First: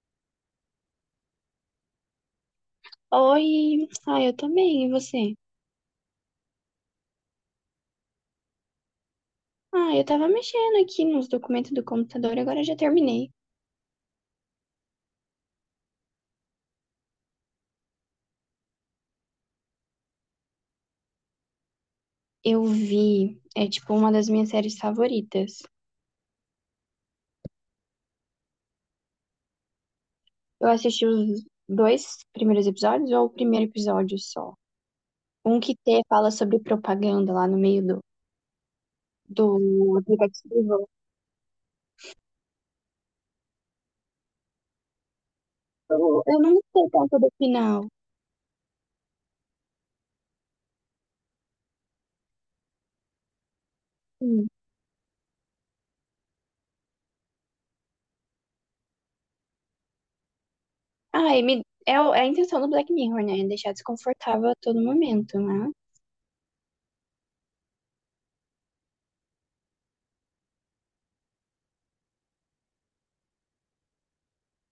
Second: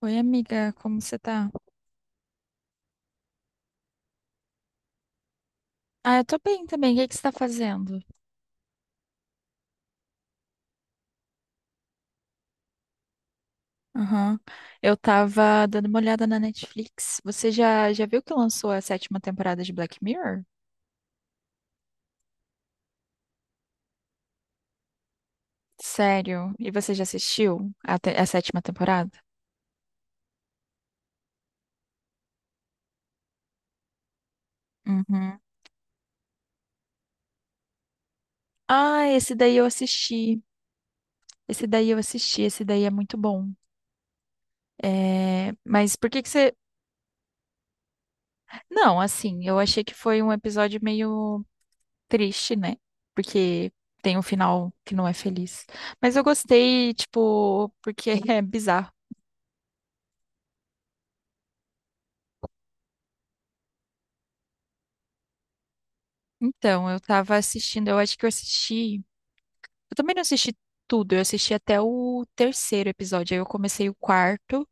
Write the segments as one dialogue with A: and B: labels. A: Oi, amiga, como você tá?
B: Oi, eu tô bem, e você?
A: Ah, eu tô bem também. O que que você tá fazendo?
B: Ah, eu tava mexendo aqui nos documentos do computador, agora já terminei.
A: Aham. Eu tava dando uma olhada na Netflix. Você já viu que lançou a sétima temporada de Black Mirror?
B: Eu vi, é tipo uma das minhas séries favoritas.
A: Sério? E você já assistiu a sétima temporada?
B: Eu assisti os dois primeiros episódios ou o primeiro episódio só?
A: Uhum.
B: Um que te fala sobre propaganda lá no meio
A: Ah, esse daí eu
B: do
A: assisti.
B: aplicativo.
A: Esse daí eu assisti. Esse daí é muito bom. É, mas por que
B: Eu,
A: que
B: eu
A: você.
B: não gostei tanto do final.
A: Não, assim, eu achei que foi um episódio meio triste, né? Porque tem um
B: Hum.
A: final que não é feliz. Mas eu gostei, tipo, porque é bizarro.
B: Ah, é a intenção do Black Mirror, né? Deixar desconfortável a todo momento, né?
A: Então, eu tava assistindo, eu acho que eu assisti. Eu também não assisti tudo, eu assisti até o terceiro episódio. Aí eu comecei o quarto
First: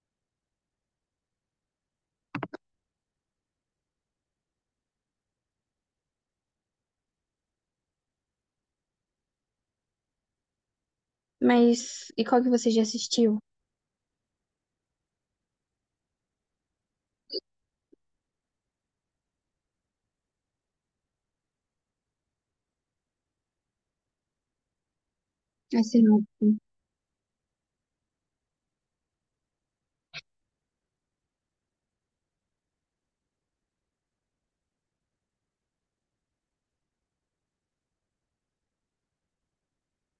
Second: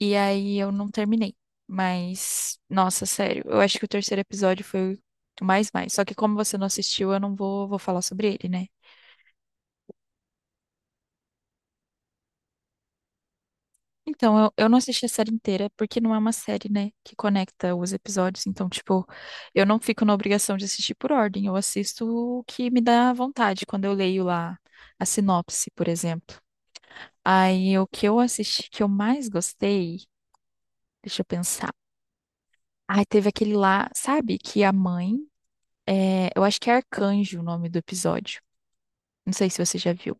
A: e aí eu não terminei. Mas, nossa, sério, eu acho que o terceiro episódio foi o mais mais. Só que como você não assistiu, eu não vou falar sobre ele, né?
B: Mas, e qual que você já assistiu?
A: Então, eu não assisti a série inteira, porque não é uma série, né, que conecta os episódios. Então, tipo, eu não fico na obrigação de assistir por ordem. Eu assisto o que me dá vontade quando eu leio lá a sinopse, por
B: Assim, não.
A: exemplo. Aí, o que eu assisti que eu mais gostei, deixa eu pensar. Ai, teve aquele lá, sabe, que a mãe, é, eu acho que é Arcanjo o nome do episódio. Não sei se você já viu.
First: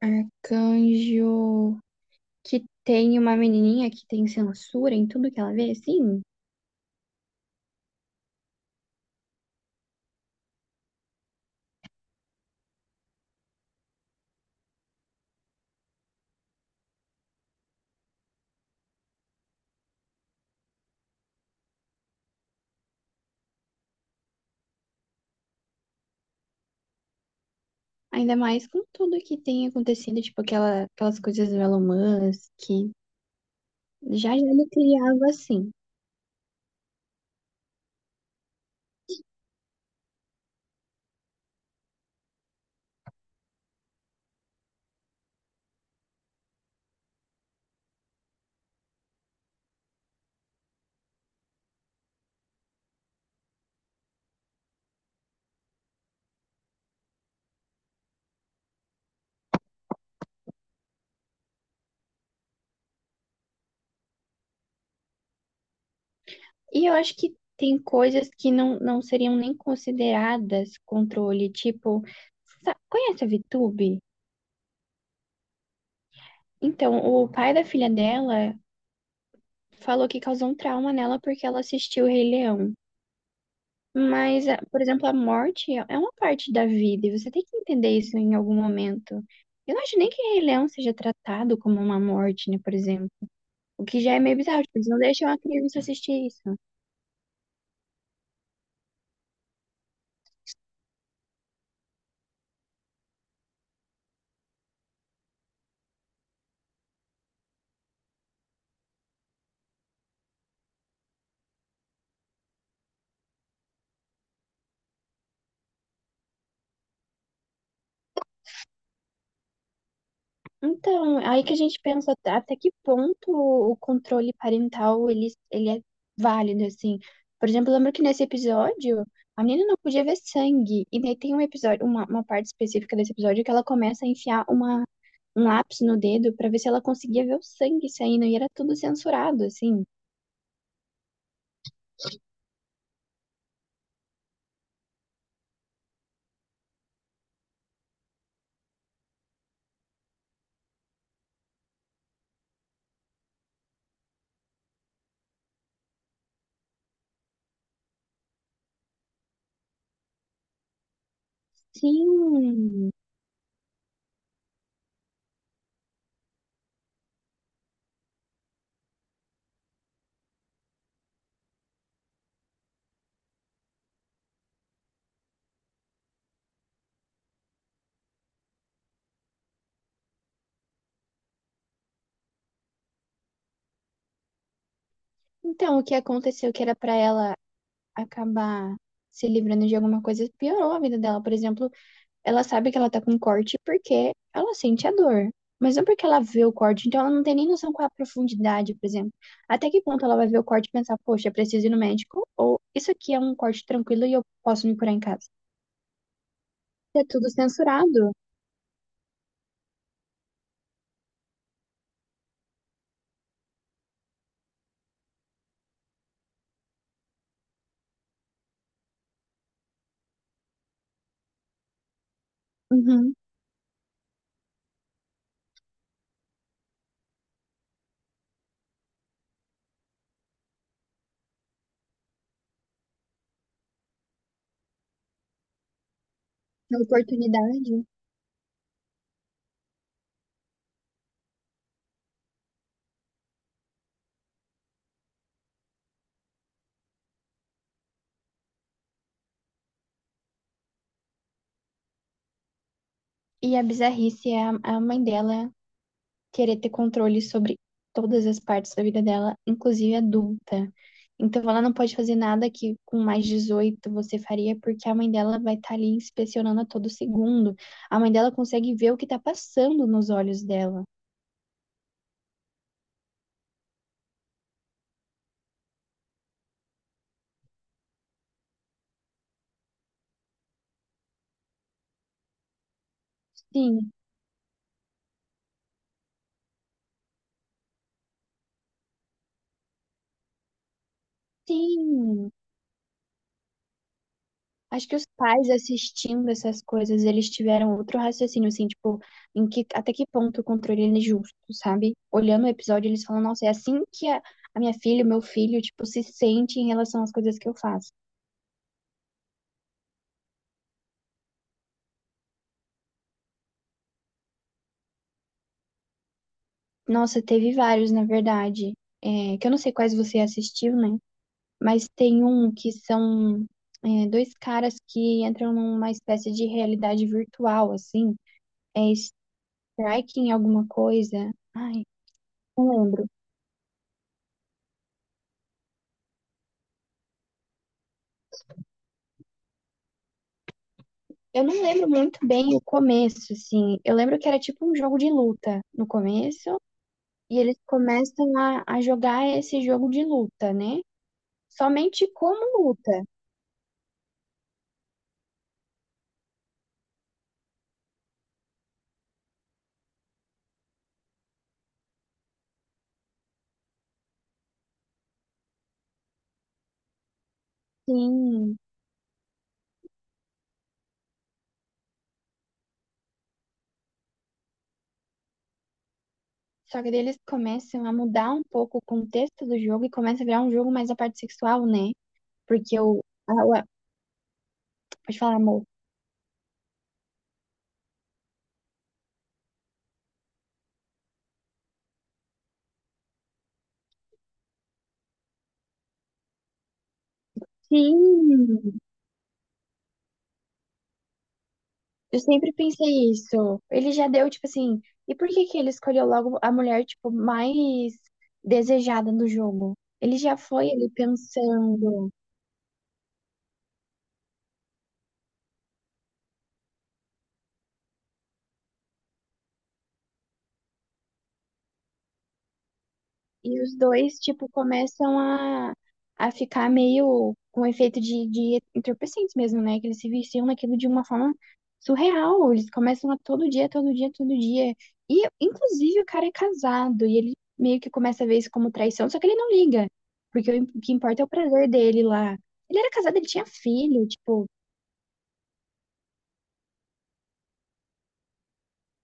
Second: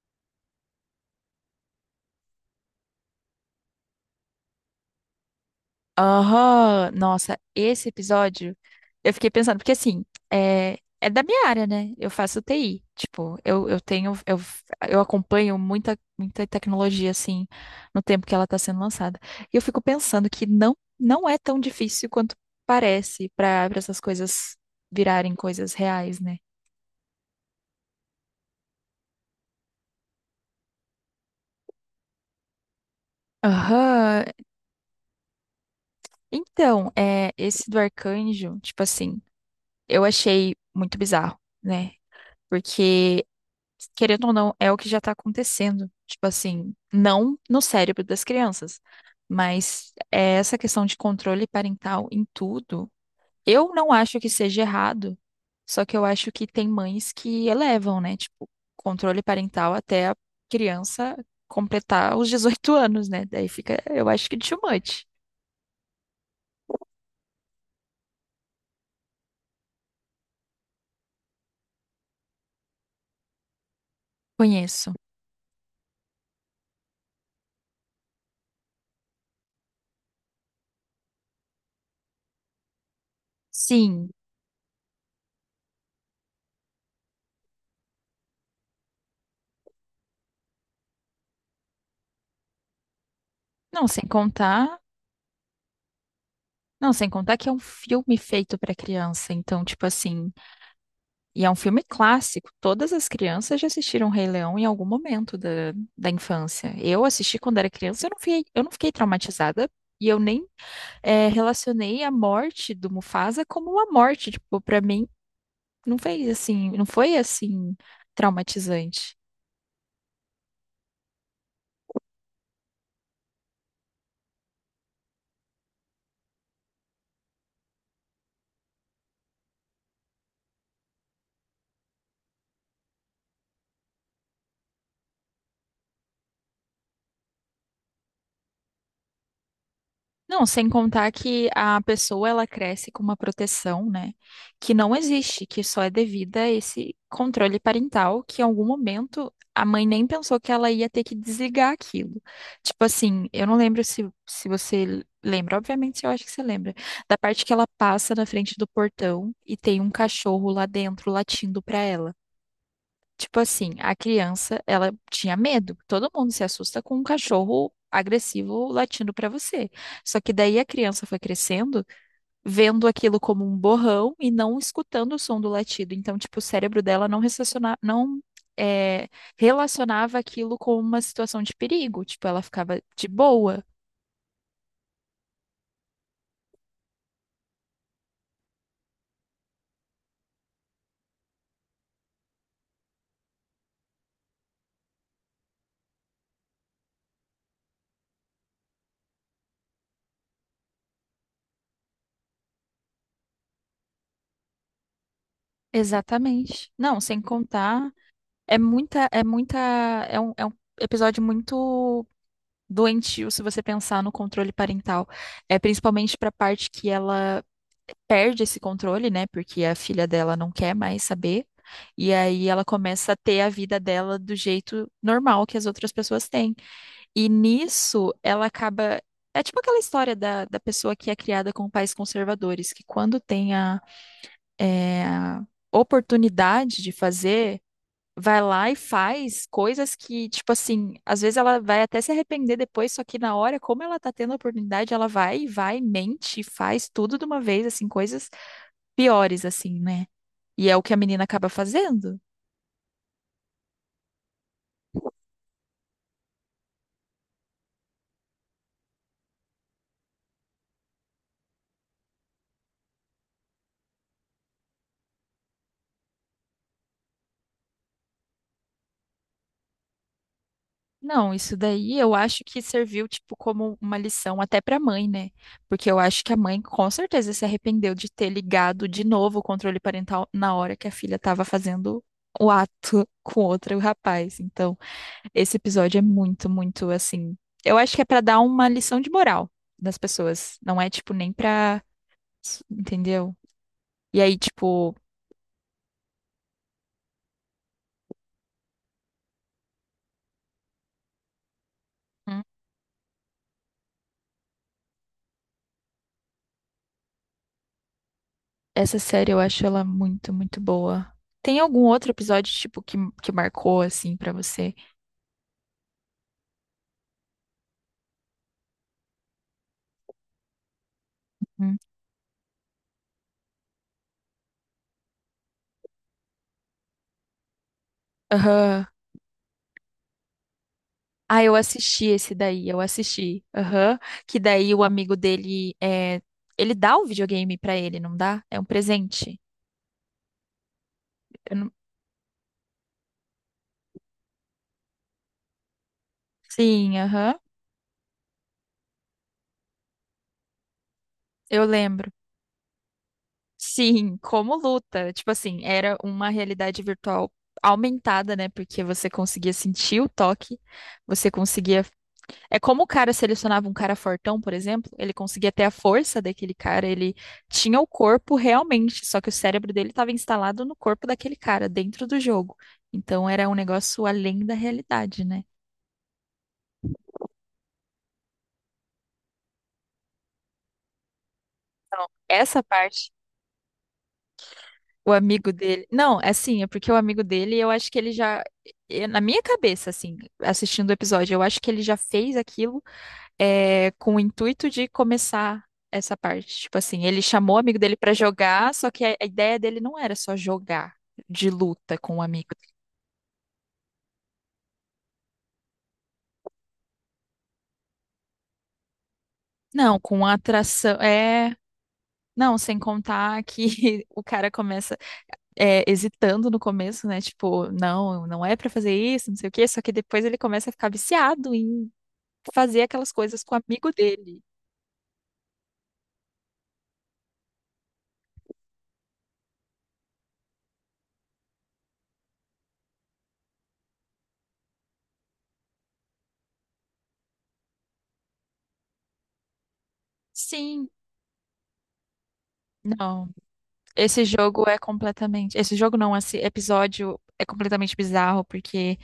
B: Arcanjo que tem uma menininha que tem censura em tudo que ela vê, sim.
A: Aham, nossa, esse episódio eu fiquei pensando, porque assim, é da minha área, né? Eu faço TI, tipo, eu tenho, eu acompanho muita, muita tecnologia, assim, no tempo que ela tá sendo lançada. E eu fico pensando que não, não é tão difícil quanto parece para essas coisas virarem coisas reais, né?
B: Ainda mais com tudo que tem acontecido, tipo aquelas coisas do Elon Musk, que
A: Aham,
B: já já ele criava assim.
A: então, é, esse do arcanjo, tipo assim, eu achei muito bizarro, né? Porque querendo ou não, é o que já tá acontecendo. Tipo assim, não no cérebro das crianças, mas é essa questão de controle parental em tudo. Eu não acho que seja errado, só que eu acho que tem mães que elevam, né? Tipo, controle parental até a criança completar os 18 anos, né? Daí fica, eu acho que too much.
B: E eu acho que tem coisas que não seriam nem consideradas controle, tipo, conhece a VTube?
A: Conheço.
B: Então, o pai da filha dela falou que causou um trauma nela porque ela assistiu o Rei Leão.
A: Sim.
B: Mas, por exemplo, a morte é uma parte da vida e você tem que entender isso em algum momento. Eu não acho nem que Rei Leão seja tratado como uma morte, né, por exemplo. O
A: Não,
B: que
A: sem
B: já é meio bizarro,
A: contar.
B: tipo, eles não deixam a criança assistir isso.
A: Não, sem contar que é um filme feito pra criança. Então, tipo assim. E é um filme clássico. Todas as crianças já assistiram Rei Leão em algum momento da, da infância. Eu assisti quando era criança, eu não fiquei traumatizada. E eu nem relacionei a morte do Mufasa como uma morte. Tipo, pra mim, não fez assim, não foi assim traumatizante.
B: Então, aí que a gente pensa até que ponto o controle parental ele é válido, assim. Por exemplo, eu lembro que nesse episódio a menina não podia ver sangue. E daí tem um episódio, uma parte específica desse episódio que ela começa a enfiar uma um lápis no dedo pra ver se ela conseguia ver o sangue saindo e era tudo censurado, assim.
A: Não, sem contar que a pessoa ela cresce com uma proteção, né, que não existe, que só é devida a esse controle parental, que em algum momento a mãe nem pensou que ela ia ter que desligar aquilo. Tipo assim, eu não lembro se você lembra, obviamente eu acho que você lembra, da parte que ela passa na frente do portão e tem um cachorro lá dentro latindo pra ela.
B: Sim.
A: Tipo assim, a criança, ela tinha medo. Todo mundo se assusta com um cachorro agressivo latindo pra você. Só que daí a criança foi crescendo, vendo aquilo como um borrão e não escutando o som do latido. Então, tipo, o cérebro dela não relaciona, não é, relacionava aquilo com uma situação de perigo. Tipo, ela ficava de boa.
B: Então, o que aconteceu que era pra ela acabar se livrando de alguma coisa piorou a vida dela. Por exemplo, ela sabe que ela tá com corte porque ela sente a dor. Mas não porque ela vê o corte, então ela não tem nem noção qual é a profundidade, por exemplo. Até que ponto ela vai ver o corte e pensar, poxa, preciso ir no médico? Ou isso aqui é um corte tranquilo e eu posso me curar em casa?
A: Exatamente. Não,
B: É
A: sem
B: tudo
A: contar,
B: censurado.
A: é muita, é muita, é um episódio muito doentio se você pensar no controle parental. É principalmente para a parte que ela perde esse controle, né? Porque a filha dela não quer mais saber. E aí ela começa
B: Uhum.
A: a ter a vida dela do jeito normal que as outras pessoas têm. E nisso ela acaba. É tipo aquela história da, da pessoa que é criada com pais conservadores, que quando tem a
B: A
A: oportunidade de fazer
B: oportunidade.
A: vai lá e faz coisas que, tipo assim, às vezes ela vai até se arrepender depois, só que na hora, como ela tá tendo a oportunidade, ela vai e vai, mente, e faz tudo de uma vez, assim, coisas piores, assim, né? E é o que a menina acaba fazendo.
B: E a bizarrice é é a mãe dela querer ter controle sobre todas as partes da vida dela, inclusive adulta. Então ela não pode fazer nada que com mais 18 você faria, porque a mãe dela vai estar ali inspecionando a todo segundo. A mãe dela consegue ver o que está passando nos olhos dela.
A: Não, isso daí eu acho que serviu, tipo, como uma lição até pra mãe, né? Porque eu acho que a mãe com certeza se arrependeu de ter ligado de novo o controle parental na hora que a filha tava fazendo o ato com outro
B: Sim,
A: rapaz. Então, esse episódio é muito, muito assim. Eu acho que é pra dar uma lição de moral nas pessoas. Não é, tipo, nem pra.
B: sim.
A: Entendeu? E aí,
B: Acho
A: tipo,
B: que os pais assistindo essas coisas, eles tiveram outro raciocínio, assim, tipo, em que, até que ponto o controle ele é justo, sabe?
A: hum,
B: Olhando o episódio, eles falam, nossa, é assim que a minha filha, o meu filho, tipo, se sente em relação às coisas que eu faço.
A: essa série eu acho ela muito, muito boa. Tem algum outro episódio, tipo, que marcou, assim, pra você?
B: Nossa, teve vários, na verdade, que eu não sei quais você assistiu, né?
A: Hum.
B: Mas tem um que dois caras que entram numa espécie de realidade virtual, assim, é
A: Aham.
B: striking alguma coisa,
A: Ah, eu
B: ai,
A: assisti esse daí,
B: não
A: eu
B: lembro.
A: assisti. Aham. Que daí o amigo dele é. Ele dá o videogame pra ele, não dá? É um presente.
B: Eu não
A: Eu não-
B: lembro muito bem o começo, assim. Eu lembro que era tipo um jogo de luta no começo,
A: Sim, aham.
B: e eles começam a jogar esse jogo de luta, né?
A: Eu lembro.
B: Somente como luta.
A: Sim, como luta. Tipo assim, era uma realidade virtual aumentada, né? Porque você conseguia sentir o toque, você conseguia. É como o cara selecionava um cara fortão, por exemplo, ele conseguia ter a força daquele cara, ele tinha o corpo
B: Sim.
A: realmente, só que o cérebro dele estava instalado no corpo daquele cara, dentro do jogo. Então era um negócio além da realidade, né?
B: Só que daí eles começam a mudar um pouco o contexto do jogo e começa a virar um jogo mais a parte sexual, né?
A: Então, essa
B: Porque o.
A: parte.
B: a- o-
A: O
B: Pode falar,
A: amigo
B: amor.
A: dele. Não, é assim, é porque o amigo dele, eu acho que ele já. Na minha cabeça, assim, assistindo o episódio, eu acho que ele já fez aquilo com o intuito de começar essa parte. Tipo assim, ele chamou o amigo dele pra jogar,
B: Sim!
A: só que a ideia dele não era só jogar de luta com
B: Eu
A: o amigo.
B: sempre pensei isso. Ele já deu, tipo assim, e por que que ele escolheu logo a mulher, tipo, mais desejada no jogo?
A: Não,
B: Ele
A: com a
B: já foi ali
A: atração. É.
B: pensando.
A: Não, sem contar que o cara começa hesitando no começo, né? Tipo, não, não é pra fazer isso, não sei o quê. Só que depois ele começa a ficar viciado em fazer aquelas coisas com o
B: E os
A: amigo
B: dois,
A: dele.
B: tipo, começam a ficar meio com efeito de entorpecentes mesmo, né? Que eles se viciam naquilo de uma forma surreal. Eles começam a todo dia, todo dia, todo dia. E, inclusive, o cara é casado e ele meio que começa a ver isso como traição, só que ele não liga. Porque o
A: Sim,
B: que importa é o prazer dele lá. Ele era casado, ele
A: não.
B: tinha filho,
A: Esse
B: tipo,
A: jogo é completamente. Esse jogo não, esse episódio é completamente bizarro, porque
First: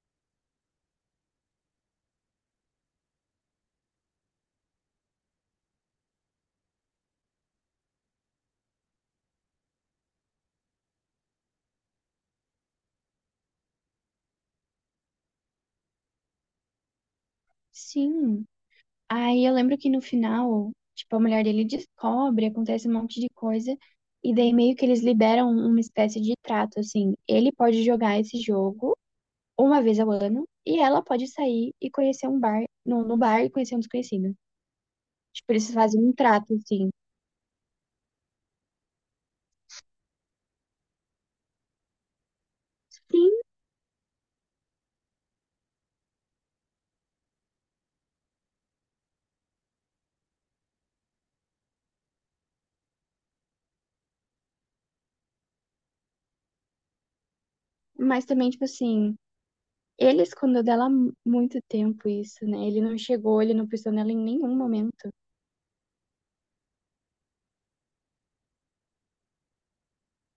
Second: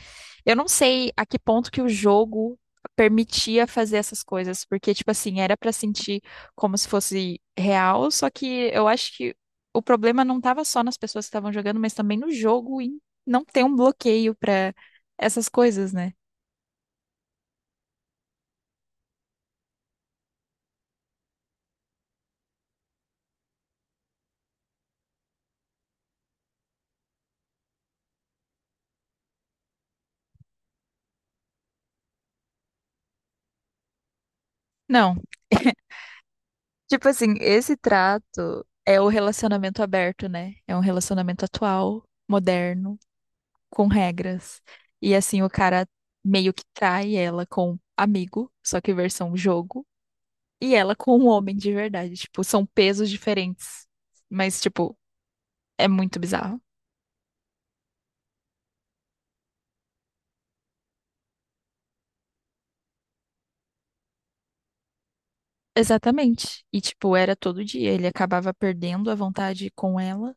A: eu não sei a que ponto que o jogo permitia fazer essas coisas, porque, tipo assim, era pra sentir como se fosse real, só que eu acho que o problema não tava só nas pessoas que estavam jogando, mas também no jogo em não ter um bloqueio pra essas coisas, né?
B: sim. Aí eu lembro que no final, tipo, a mulher dele descobre, acontece um monte de coisa, e daí meio que eles liberam uma espécie de trato, assim, ele pode jogar esse jogo uma vez ao ano, e ela pode sair e conhecer um bar, no bar e conhecer um desconhecido.
A: Não.
B: Tipo, eles fazem um trato, assim.
A: Tipo assim, esse trato é o relacionamento aberto, né? É um relacionamento atual, moderno,
B: Sim,
A: com regras. E assim, o cara meio que trai ela com amigo, só que versão jogo, e ela com um homem de verdade. Tipo, são pesos diferentes. Mas, tipo, é muito bizarro.
B: mas também, tipo assim, ele escondeu dela há muito tempo isso, né? Ele não chegou, ele não pensou nela em nenhum momento.
A: Exatamente. E, tipo, era todo dia. Ele acabava perdendo a vontade com ela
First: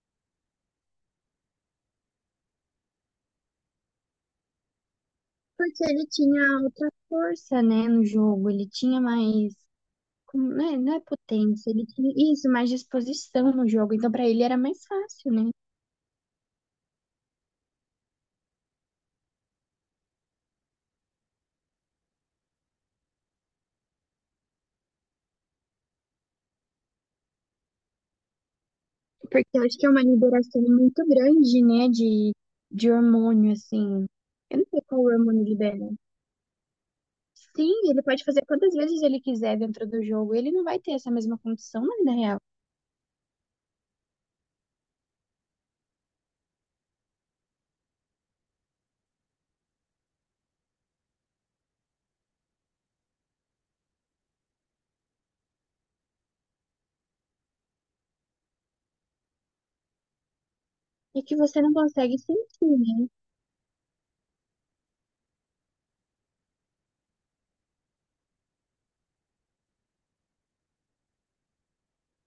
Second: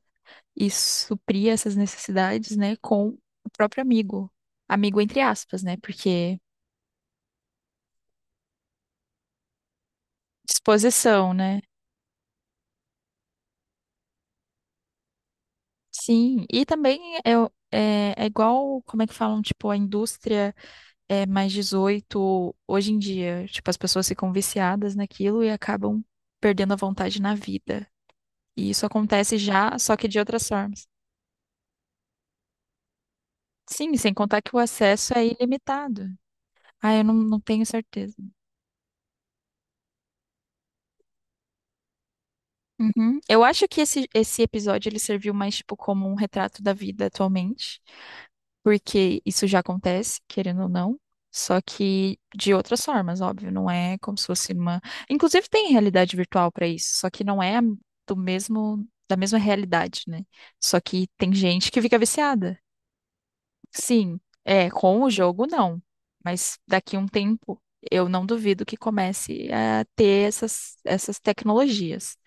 A: e supria essas necessidades, né, com o próprio amigo. Amigo entre aspas, né?
B: Porque ele
A: Porque.
B: tinha outra força, né, no jogo, ele tinha mais não é, não é
A: Disposição, né?
B: potência, ele tinha isso, mais disposição no jogo. Então, pra ele era mais fácil, né?
A: Sim, e também é igual, como é que falam, tipo, a indústria é +18 hoje em dia. Tipo, as pessoas ficam viciadas naquilo e acabam perdendo a vontade na vida. E isso acontece
B: Porque eu acho
A: já,
B: que é
A: só
B: uma
A: que de outras
B: liberação
A: formas.
B: muito grande, né, de hormônio,
A: Sim,
B: assim.
A: sem contar que o
B: Eu não sei qual
A: acesso é
B: hormônio libera.
A: ilimitado. Ah, eu não, não tenho
B: Sim, ele
A: certeza.
B: pode fazer quantas vezes ele quiser dentro do jogo, ele não vai ter essa mesma condição na vida real.
A: Uhum. Eu acho que esse episódio ele serviu mais, tipo, como um retrato da vida atualmente. Porque isso já acontece, querendo ou não, só que de outras formas, óbvio, não é como se fosse uma. Inclusive tem realidade virtual para isso, só que não é do mesmo da mesma realidade, né? Só que
B: E
A: tem
B: que você
A: gente
B: não
A: que fica
B: consegue
A: viciada.
B: sentir, né?
A: Sim, é, com o jogo não, mas daqui a um tempo eu não duvido que comece a ter essas tecnologias.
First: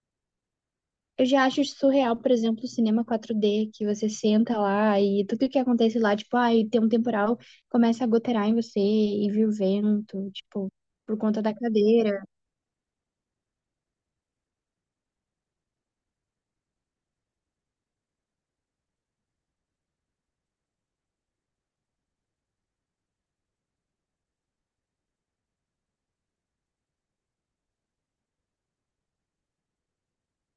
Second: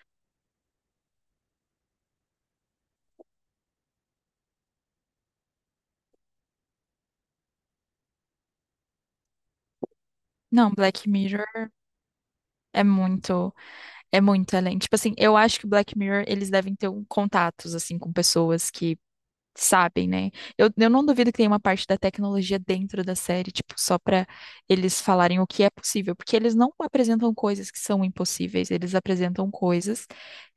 B: Eu já acho surreal, por exemplo, o cinema 4D, que você senta lá e tudo que acontece lá, tipo, ai, tem um temporal, começa a gotear em você e vira o vento,
A: Não,
B: tipo,
A: Black
B: por conta da
A: Mirror
B: cadeira.
A: é muito É muito além. Tipo assim, eu acho que Black Mirror, eles devem ter um contatos, assim, com pessoas que sabem, né? Eu não duvido que tenha uma parte da tecnologia dentro da série, tipo, só pra eles falarem o que é possível, porque eles não apresentam coisas que são impossíveis, eles apresentam coisas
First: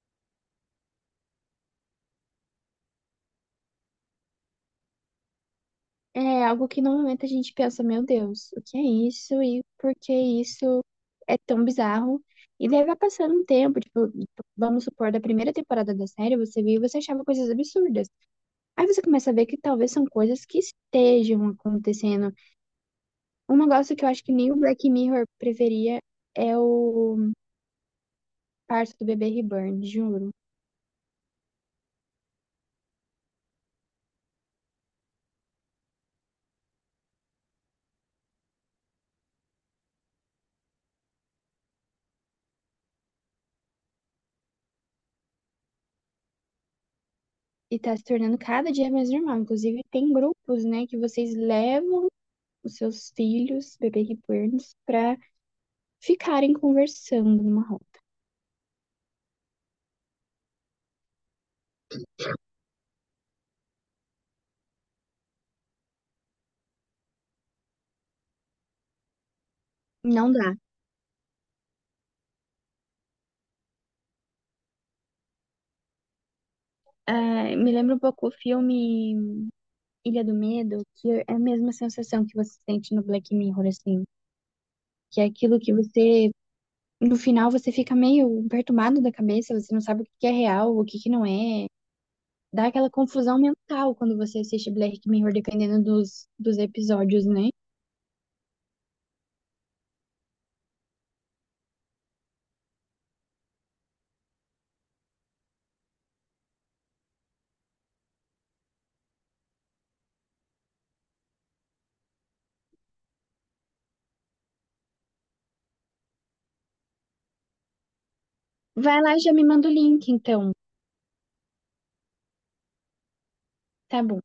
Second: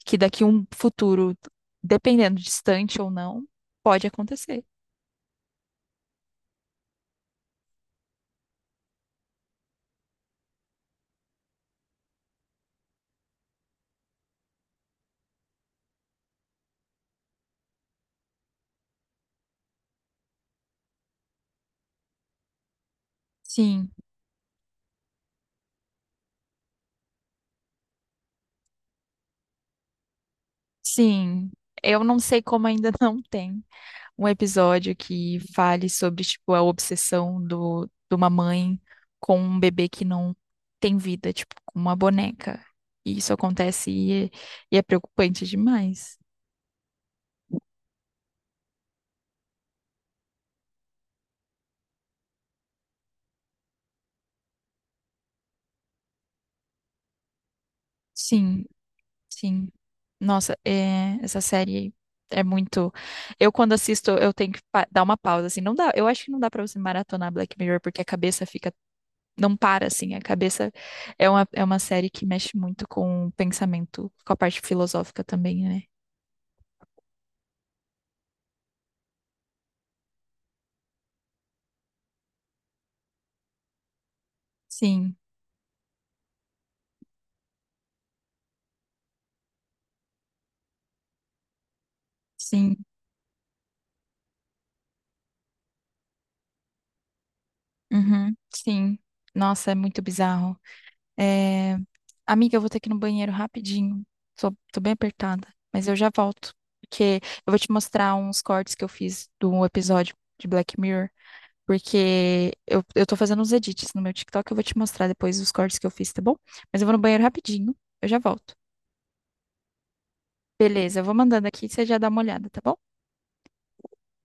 A: que daqui a um futuro, dependendo distante ou não, pode acontecer.
B: É algo que no momento a gente pensa, meu Deus, o que é isso e por que isso é tão bizarro? E daí vai passando um tempo, tipo, vamos supor, da primeira temporada da série, você viu e você achava coisas absurdas. Aí você começa a ver que talvez são coisas que estejam acontecendo. Um
A: Sim,
B: negócio que eu acho que nem o Black Mirror preferia é o parto do bebê reborn, juro.
A: sim. Eu não sei como ainda não tem um episódio que fale sobre, tipo, a obsessão de uma mãe com um bebê que não tem vida, tipo, com uma boneca. E isso acontece e é preocupante demais.
B: E tá se tornando cada dia mais normal. Inclusive, tem grupos, né, que vocês levam os seus filhos, bebê reborns, pra ficarem conversando numa roda.
A: Sim, sim. Nossa, é, essa série é muito. Eu, quando assisto, eu tenho que dar uma pausa, assim. Não dá, eu acho que não dá pra você maratonar Black Mirror, porque a cabeça fica. Não para, assim. A
B: Não dá.
A: cabeça é uma série que mexe muito com o pensamento, com a parte filosófica também, né?
B: Ah, me lembra um pouco o filme Ilha do Medo, que é a mesma sensação que você sente no Black Mirror, assim.
A: Sim.
B: Que é aquilo que você, no final, você fica meio perturbado da cabeça, você não sabe o que que é real, o que que não é. Dá
A: Sim,
B: aquela confusão mental quando você assiste Black Mirror, dependendo dos episódios, né?
A: uhum, sim. Nossa, é muito bizarro. É, amiga, eu vou ter que ir no banheiro rapidinho. Tô bem apertada, mas eu já volto. Porque eu vou te mostrar uns cortes que eu fiz do episódio de Black Mirror. Porque eu tô fazendo uns edits no meu TikTok, eu vou te mostrar depois os cortes que eu fiz, tá bom? Mas eu vou no banheiro rapidinho, eu já volto.
B: Vai lá e já me manda o link, então.
A: Beleza, eu vou mandando aqui e você já dá uma olhada, tá bom?
B: Tá bom.